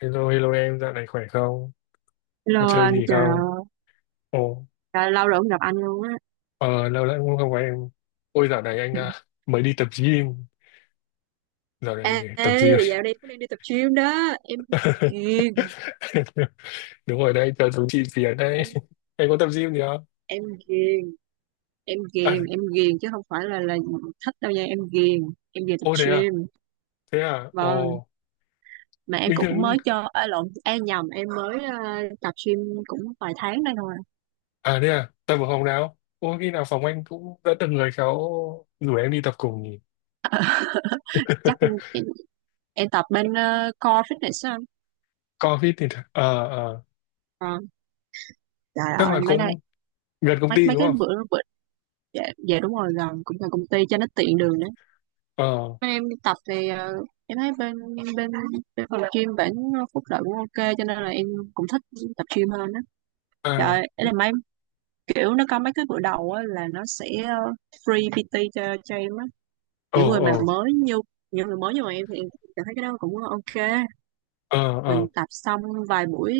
Hello, hello em, dạo này khỏe không? Có Hello chơi anh, gì trời không? ơi, Ồ, lâu rồi không gặp anh luôn á. ờ, lâu lắm cũng không có em. Ôi, dạo này anh à, mới đi tập gym. Dạo Ê, này tập gym. ê, dạo đây cũng đang đi tập gym đó, ghiền, Đúng rồi đấy, cho chú chị Việt đấy. em Em có tập gym gì không? em ghiền, À, em ghiền chứ không phải là thích đâu nha, em ghiền, em về tập ô thế à? gym. Thế à? Vâng, Ồ, mà em bình cũng thường... mới cho, à, lộn, em nhầm, em mới tập gym cũng vài tháng đây thôi. À thế à? Tập ở phòng nào? Ôi, khi nào phòng anh cũng đã từng người khéo rủ em đi tập cùng nhỉ? Chắc em em tập bên Core Fitness á, anh. Covid thì... Ờ, ờ, Ờ, trời chắc ơi, là mấy nay cũng gần công mấy ty mấy đúng cái không? bữa bữa dạ, dạ đúng rồi gần cũng gần công ty cho nó tiện đường. Ờ, Bên em đi tập thì em thấy bên bên bên phòng gym bản phúc lợi cũng ok, cho nên là em cũng thích tập gym hơn á. Trời à, ơi, ấy là mấy kiểu nó có mấy cái bữa đầu á là nó sẽ free PT cho em á. ờ, Những người ờ. mà mới như những người mới như mà em thì em cảm thấy cái đó cũng ok. Ờ, Mình ờ, tập xong vài buổi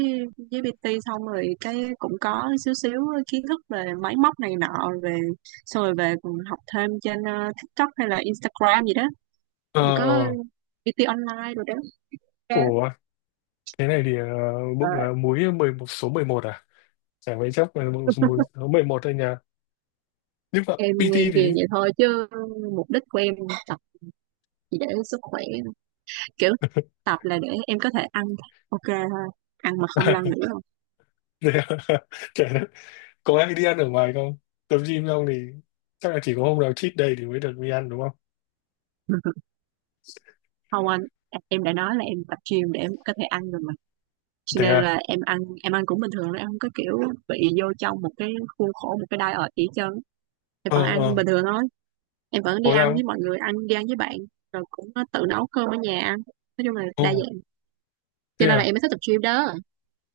với PT xong rồi cái cũng có xíu xíu kiến thức về máy móc này nọ về, xong rồi về còn học thêm trên TikTok hay là Instagram gì đó, ờ, cũng có ờ. PT online rồi đó. Cái, Ủa thế này thì ờ, bụng múi 11 số 11 à, chả mấy chốc là bụng múi số 11 thôi nhờ, nhưng mà em nghe PT ghiền thì vậy thôi chứ mục đích của em tập chỉ để sức khỏe, kiểu tập là để em có thể ăn ok thôi, ăn mà không lo à, nghĩ không. thế à? Chả đất. Có ai đi ăn ở ngoài không? Tập gym xong thì chắc là chỉ có hôm nào cheat day thì mới được đi ăn đúng không? Không anh, em đã nói là em tập gym để em có thể ăn rồi mà, cho Thế nên à. là em ăn, em ăn cũng bình thường thôi, em không có kiểu bị vô trong một cái khuôn khổ, một cái diet gì hết trơn. Em Ờ, vẫn ăn ờ. bình thường thôi, em vẫn đi Có ăn ra không? với mọi người, đi ăn với bạn, rồi cũng tự nấu cơm ở nhà ăn, nói chung là Ồ, đa dạng. Cho thế nên là à. em mới thích tập gym đó,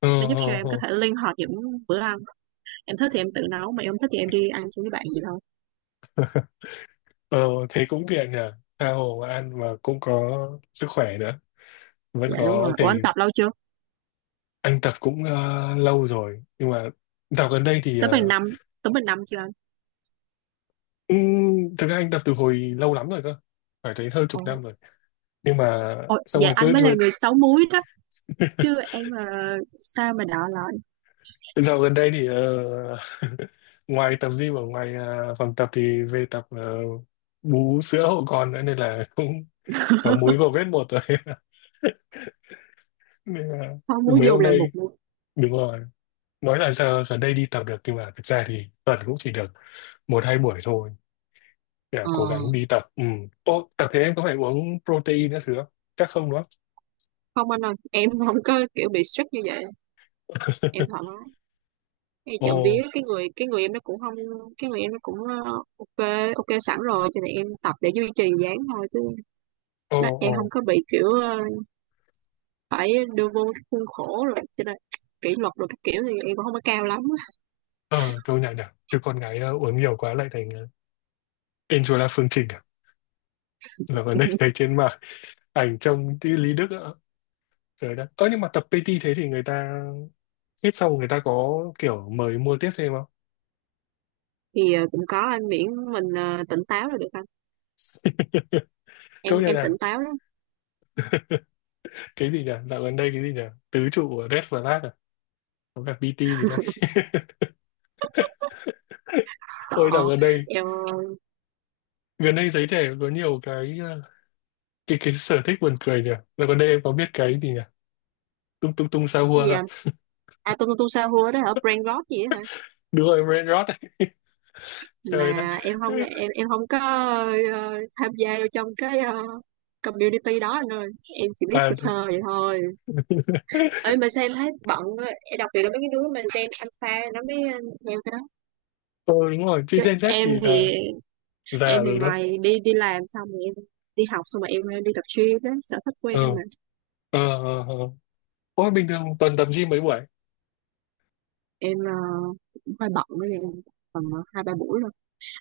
Ờ, nó giúp cho ờ, em có ờ. thể linh hoạt những bữa ăn. Em thích thì em tự nấu, mà em không thích thì em đi ăn chung với bạn gì thôi. Ờ, thế cũng tiện nhờ, tha hồ mà ăn mà cũng có sức khỏe nữa, vẫn Dạ đúng rồi. có thể. Ủa anh tập lâu chưa? Anh tập cũng lâu rồi, nhưng mà tập gần đây thì Tới bằng năm, chưa anh? Thực ra anh tập từ hồi lâu lắm rồi cơ, phải tới hơn chục Ồ năm rồi, nhưng mà ồ, xong dạ rồi cứ anh mới là người sáu múi đó, chứ em là sao mà đọ lọt. dạo gần đây thì ngoài tập gym ở ngoài phòng tập thì về tập bú sữa hộ con nữa nên là cũng sáu múi vào vết một rồi nên là Sáu múi mấy dù hôm là một nay. múi. Đúng rồi, nói là giờ gần đây đi tập được nhưng mà thực ra thì tuần cũng chỉ được một hai buổi thôi. Dạ, Ờ cố gắng đi tập. Ừ. Ô, tập thế em có phải uống protein các thứ không? Chắc không đúng không? không anh ơi, em không có kiểu bị strict như vậy, em thoải mái. Em chậm vía, Ồ, cái người em nó cũng không, cái người em nó cũng ok, ok sẵn rồi, cho nên em tập để duy trì dáng thôi chứ. ồ, Nó, em ồ. không có bị kiểu phải đưa vô cái khuôn khổ rồi cho nên kỷ luật rồi các kiểu thì em cũng không có cao lắm. Ờ, Câu nhạc nhỉ. Chứ con gái uống nhiều quá lại thành Angela Phương Trình à? Là vấn đề thấy trên mạng, ảnh trông như Lý Đức ạ. Trời đất. Ơ, nhưng mà tập PT thế thì người ta hết xong người ta có kiểu mời mua tiếp thêm không? Thì cũng có anh, miễn mình tỉnh táo là được anh, Câu nhạc em là tỉnh táo lắm. cái gì nhỉ? Dạo gần đây cái gì nhỉ? Tứ trụ của Red Flag à? Có cả PT gì đây? Sợ, Ôi, dạo em gần đây giới trẻ có nhiều cái ờ, cái sở thích buồn cười nhỉ. Rồi còn đây em có biết cái gì nhỉ, tung tung tung sao hua gì không? anh? À tung tung sao hua đó hả, brain rot gì đó hả? Đúng rồi, brain rot ấy. Mà Trời đất. em không, em không có tham gia vô trong cái community đó anh ơi, em chỉ biết À, sơ sơ vậy thôi. Ơi mà sao em thấy bận quá. Em đặc biệt là mấy cái đứa mà gen alpha nó mới theo cái đó, Ờ, đúng rồi, chứ chứ Gen Z em thì là thì, em già thì rồi đó. ngoài đi đi làm xong rồi em đi học, xong rồi em đi tập gym, đó sở thích của Ờ, em mà. ờ, ờ, ờ. Ôi, bình thường tuần tập gym mấy buổi? Em cũng hơi bận, với em tầm hai ba buổi thôi.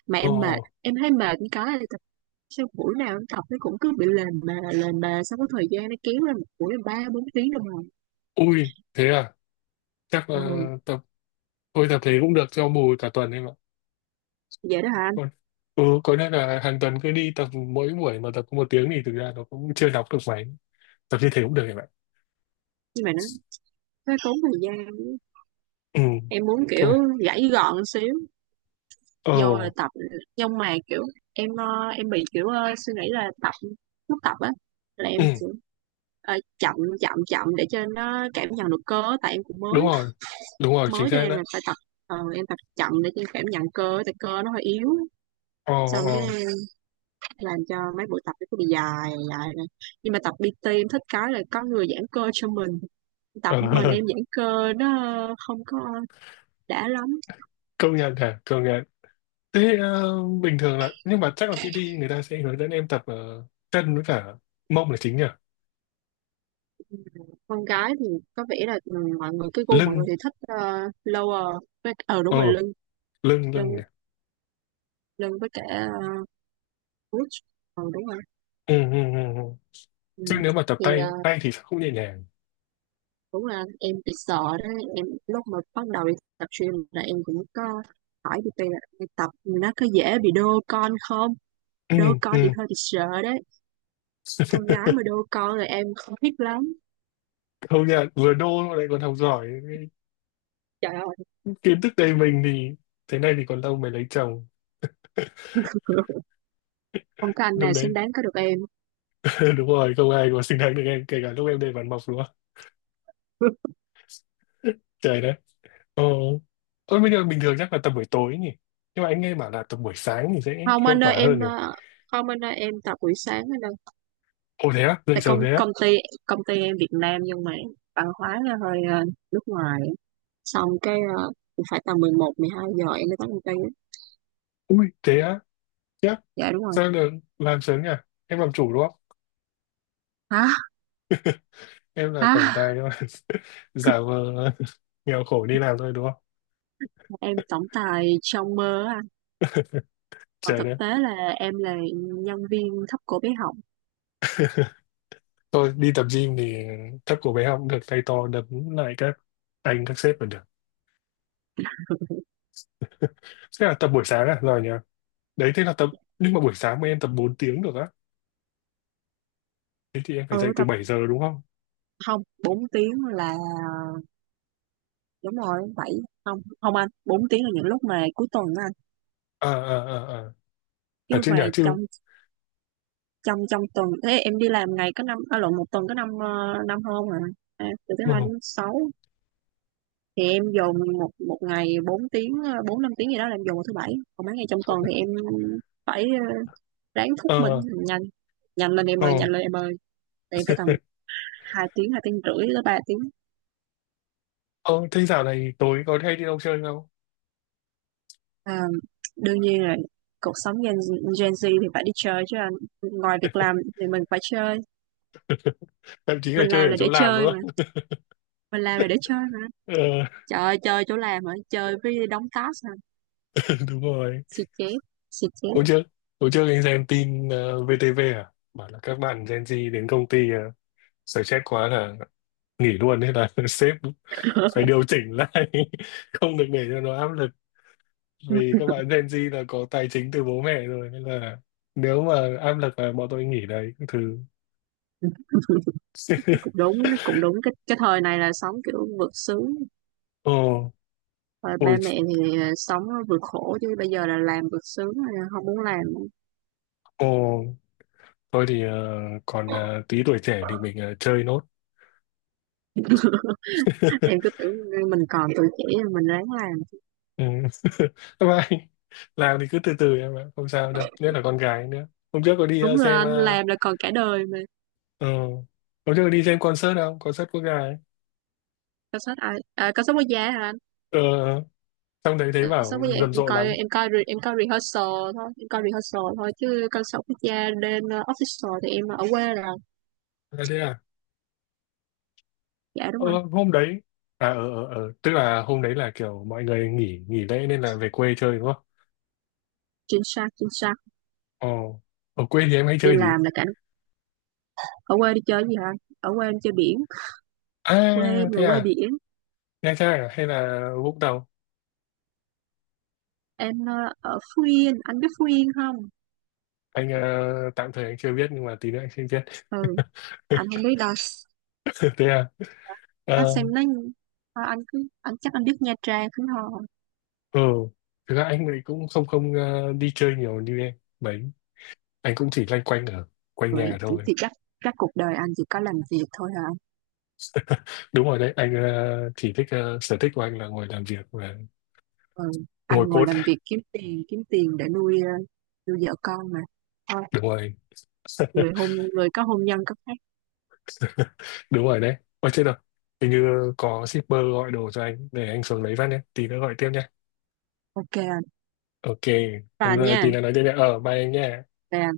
Mà Ờ. em mệt, em thấy mệt, như cái là tập sao buổi nào em tập nó cũng cứ bị lềnh mà sau có thời gian nó kéo lên một buổi là ba bốn tiếng đồng hồ. Ui, thế à, chắc Ừ, là tập. Thôi tập thế cũng được cho bù cả tuần em ạ. vậy đó hả anh? Còn- ừ, có, nên là hàng tuần cứ đi tập mỗi buổi mà tập có 1 tiếng thì thực ra nó cũng chưa đọc được mấy. Tập như thế cũng được em ạ. Nhưng mà nó tốn thời gian, Ừ. em muốn Không kiểu ạ. gãy gọn xíu, Ờ. vô là tập. Nhưng mà kiểu em em bị kiểu suy nghĩ là tập, lúc tập á là em Ừ. sẽ ờ, chậm chậm chậm để cho nó cảm nhận được cơ á, tại em cũng Đúng mới, rồi. Đúng rồi, chính mới cho xác em đấy. là phải tập em tập chậm để cho em cảm nhận cơ, tại cơ nó hơi yếu. Ờ, Xong cái ờ, em làm cho mấy buổi tập nó cứ bị dài dài này. Nhưng mà tập PT em thích cái là có người giãn cơ cho mình, tập ờ. mình em giãn cơ nó không có đã lắm. Công nhận hả, công nhận. Thế bình thường là nhưng mà chắc là PT người ta sẽ hướng dẫn em tập chân với cả mông là chính nhỉ. Con gái thì có vẻ là ừ, mọi người, cái gu mọi người Lưng. thì thích lower với, ờ ờ đúng rồi, lưng. Lưng lưng lưng nhỉ. lưng với cả uh, ờ đúng rồi, Ừ, ừ, ừ. Ừ. ừ. Chứ nếu mà tập Thì tay tay thì sao không nhẹ nhàng? đúng là em bị sợ đó. Em lúc mà bắt đầu đi tập gym là em cũng có hỏi đi là đi tập nó có dễ bị đô con không, Ừ, đô con thì ừ. hơi bị sợ đấy. Con gái mà đô con là em không thích lắm. Công nhận vừa đô mà lại còn học giỏi, Trời ơi kiến thức đầy mình thì thế này thì còn lâu mới lấy chồng không có anh lúc nào xứng đấy. đáng có được em. Đúng rồi, không ai có xứng đáng được em kể cả lúc em đầy bản mộc luôn. Trời đất. Ờ, tôi bây giờ bình thường chắc là tập buổi tối nhỉ. Nhưng mà anh nghe bảo là tập buổi sáng thì sẽ Không hiệu anh ơi, quả hơn em rồi. ờ, không anh ơi em tập buổi sáng anh ơi. Ồ thế á, dậy Tại công sớm thế á. công ty, công ty em Việt Nam nhưng mà văn hóa là hơi nước ngoài, xong cái phải tầm mười một mười hai giờ em mới tới công ty á. Ui, thế á, chắc. Dạ đúng rồi. Sao được làm sớm nhỉ? Em làm chủ đúng không? Hả. Em là tổng Hả. tài nhưng mà giả vờ nghèo khổ đi làm thôi đúng không? Em tổng tài trong mơ á anh, còn Trời thực đất. tế là em là nhân viên thấp cổ bé họng. Tôi đi tập gym thì thấp của bé học cũng được, tay to đấm lại các anh các sếp là được. Thế là tập buổi sáng à? Rồi nhỉ? Đấy thế là tập, nhưng mà buổi sáng mà em tập 4 tiếng được á. Thế thì em phải Ở dậy từ tập, 7 giờ đúng không? không 4 tiếng là, đúng rồi bảy, không không anh, bốn tiếng là những lúc mà cuối tuần á anh. À, à, à, à. Thật Chứ chứ mà nhỉ, trong chứ. trong trong tuần, thế em đi làm ngày có năm, à, lộn, một tuần có năm năm hôm à. À, từ thứ ờ hai đến sáu thì em dồn một một ngày 4 tiếng bốn năm tiếng gì đó là em dồn vào thứ bảy. Còn mấy ngày trong tuần thì em phải ráng thúc mình ờ nhanh, nhanh lên em ờ ơi, nhanh lên em ơi. Tại em phải tầm hai tiếng rưỡi tới ba tiếng. ờ Thế dạo này tối có hay đi đâu chơi không? À, đương nhiên rồi, cuộc sống Gen Z thì phải đi chơi chứ anh, ngoài việc làm thì mình phải chơi. Thậm chí là mình chơi làm ở là để chỗ làm chơi nữa. mà mình làm là để chơi mà. Ờ. Trời ơi, chơi chỗ làm hả, chơi với đóng task hả? Đúng rồi. Xì chét, xì chét Hôm trước hôm trước anh xem tin VTV à, bảo là các bạn Gen Z đến công ty, uh, stress quá là nghỉ luôn, thế là sếp phải điều chỉnh lại, không được để cho nó áp lực, vì các bạn Gen Z là có tài chính từ bố mẹ rồi nên là nếu mà áp lực là bọn tôi nghỉ đấy thứ. cũng đúng, cũng đúng, cái thời này là sống kiểu vượt sướng, Ồ. rồi Ôi. ba mẹ thì sống vượt khổ, chứ bây giờ là làm vượt sướng, không muốn làm. Ồ. Thôi thì còn tí tuổi trẻ thì mình chơi nốt. Em cứ tưởng mình còn tuổi trẻ mình ráng làm. Ừ. Các bạn làm thì cứ từ từ em ạ, không sao đâu. Nhất là con gái nữa. Hôm trước có đi ờ, Đúng rồi xem anh, ờ, làm là còn cả đời mà. ờ, Hôm trước có đi xem concert không? Concert quốc gia ấy. Cảnh sát à, à cảnh sát quốc gia hả anh? Ờ, Trong đấy thấy Cảnh bảo sát quốc gia em rầm rộ coi, lắm. Em coi rehearsal thôi, em coi rehearsal thôi, chứ cảnh sát quốc gia đến official thì em ở quê rồi. À, thế à? Dạ đúng Ờ, rồi. hôm đấy à ờ ờ ờ, Tức là hôm đấy là kiểu mọi người nghỉ nghỉ lễ nên là về quê chơi đúng không? Chính xác, chính xác. Ồ, ở quê thì em hay Đi chơi gì? làm là cảnh, ở quê đi chơi gì hả anh? Ở quê em chơi biển, quê À em là thế quê à, biển. Nha Trang à hay là Vũng Tàu? Em ở Phú Yên, anh biết Phú Yên không? Anh tạm thời anh chưa biết nhưng mà tí nữa anh sẽ biết. Ừ, anh không biết đâu. Thế à. Nó Ờ. xem nó, thôi anh cứ, anh chắc anh biết Nha Trang đúng không? Ừ. Thực ra anh ấy cũng không không đi chơi nhiều như em mấy. Anh cũng chỉ loanh quanh ở quanh Rồi nhà thôi. thì chắc, cuộc đời anh chỉ có làm việc thôi hả? Đúng rồi đấy, anh chỉ thích sở thích của anh là ngồi làm việc và Ừ. Anh ngồi ngồi code. làm việc kiếm tiền, để nuôi nuôi vợ con mà. Thôi, Đúng rồi. Người có hôn nhân có phép. Đúng rồi đấy, ôi chết rồi, hình như có shipper gọi đồ cho anh, để anh xuống lấy phát nhé, tí nữa gọi tiếp nhé. Ok anh. Ok. Hôm Bà giờ nha. tí nữa nói tiếp nhé, bye anh nhé. Bà.